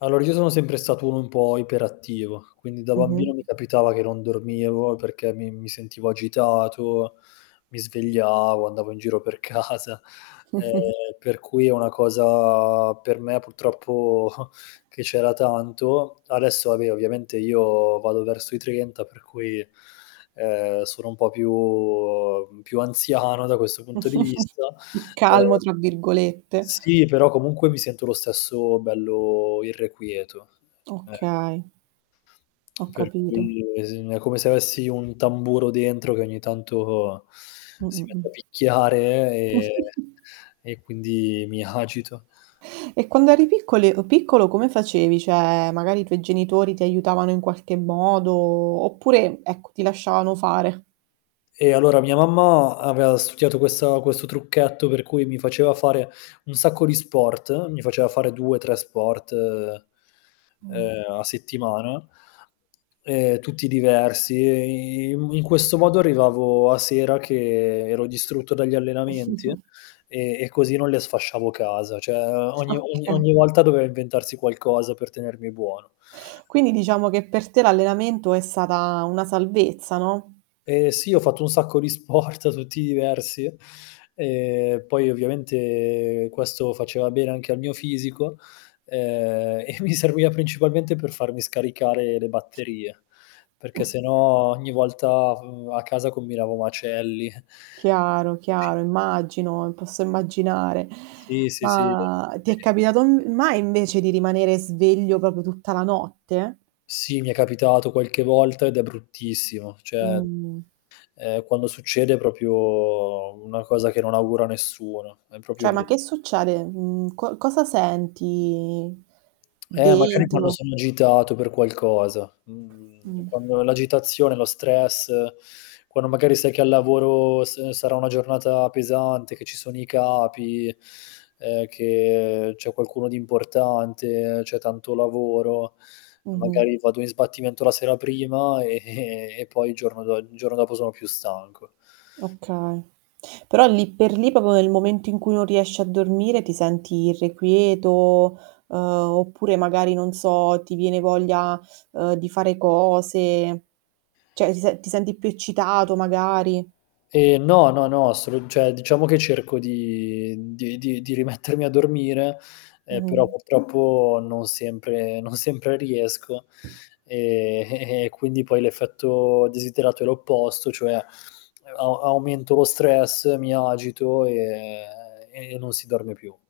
Allora, io sono sempre stato uno un pò iperattivo, quindi da bambino Mh-mh. mi capitava che non dormivo perché mi mi sentivo agitato, mi svegliavo, andavo in giro per casa, ehm, per cui è una cosa per me purtroppo che c'era tanto. Adesso va beh ovviamente io vado verso i 30, per cui, ehm, sono un po' più più anziano da questo punto di vista. "Calmo" Ehm, tra virgolette. sì, però comunque mi sento lo stesso bello irrequieto. Ecco. Okay. Ho capito. [unintelligible] è come se avessi un tamburo dentro che ogni tanto si Mh-mh, mette a mh. picchiare e e quindi mi agito. E quando eri piccoli piccolo come facevi? Cioè, magari i tuoi genitori ti aiutavano in qualche modo, oppure, ecco ti lasciavano fare? Eh, allora mia mamma aveva studiato questa questo trucchetto per cui mi faceva fare un sacco di sport, mi faceva fare 2, 3 sport, Mh. ehm, a settimana ehm, tutti diversi e in questo modo arrivavo a sera che ero distrutto dagli allenamenti e e così non le sfasciavo casa, cioè ogni ogni Okay. ogni volta doveva inventarsi qualcosa per tenermi buono. Quindi diciamo che per te l'allenamento è stata una salvezza, no? Eh sì, ho fatto un sacco di sport tutti diversi e poi ovviamente questo faceva bene anche al mio fisico, ehm, e mi serviva principalmente per farmi scaricare le batterie, perché se no ogni volta v a casa combinavo macelli. Chiaro, Sì. chiaro, immagino, e posso immaginare. Sì sì sì. [unintelligible] Ma, ti è ver capitato n mai invece di rimanere sveglio proprio tutta la notte? Sì, mi è capitato qualche volta ed è bruttissimo, cioè, Mh. ehm, quando succede è proprio una cosa che non auguro a nessuno, è proprio Cioè, ma bru che succede? Mhmm, co cosa senti Eh, magari quando dentro? sono agitato per qualcosa, mhmm, Mh. quando l'agitazione, lo stress, quando magari sai che al lavoro s sarà una giornata pesante, che ci sono i capi, ehm, che c'è qualcuno di importante, c'è tanto lavoro, e Mh-mh. magari vado in sbattimento la sera prima e e, poi il giorno dopo sono più stanco. Okay, però lì per lì, proprio nel momento in cui non riesci a dormire ti senti irrequieto, ehm, oppure magari, non so ti viene voglia di fare cose, cioè ti se ti senti più eccitato magari? Ehm, no, no, no, solo cioè diciamo che cerco di di di di rimettermi a dormire, ehm, però Mh-mh. purtroppo non sempre non sempre riesco, e e e e quindi poi l'effetto desiderato è l'opposto, cioè a a aumento lo stress, mi agito e e non si dorme più.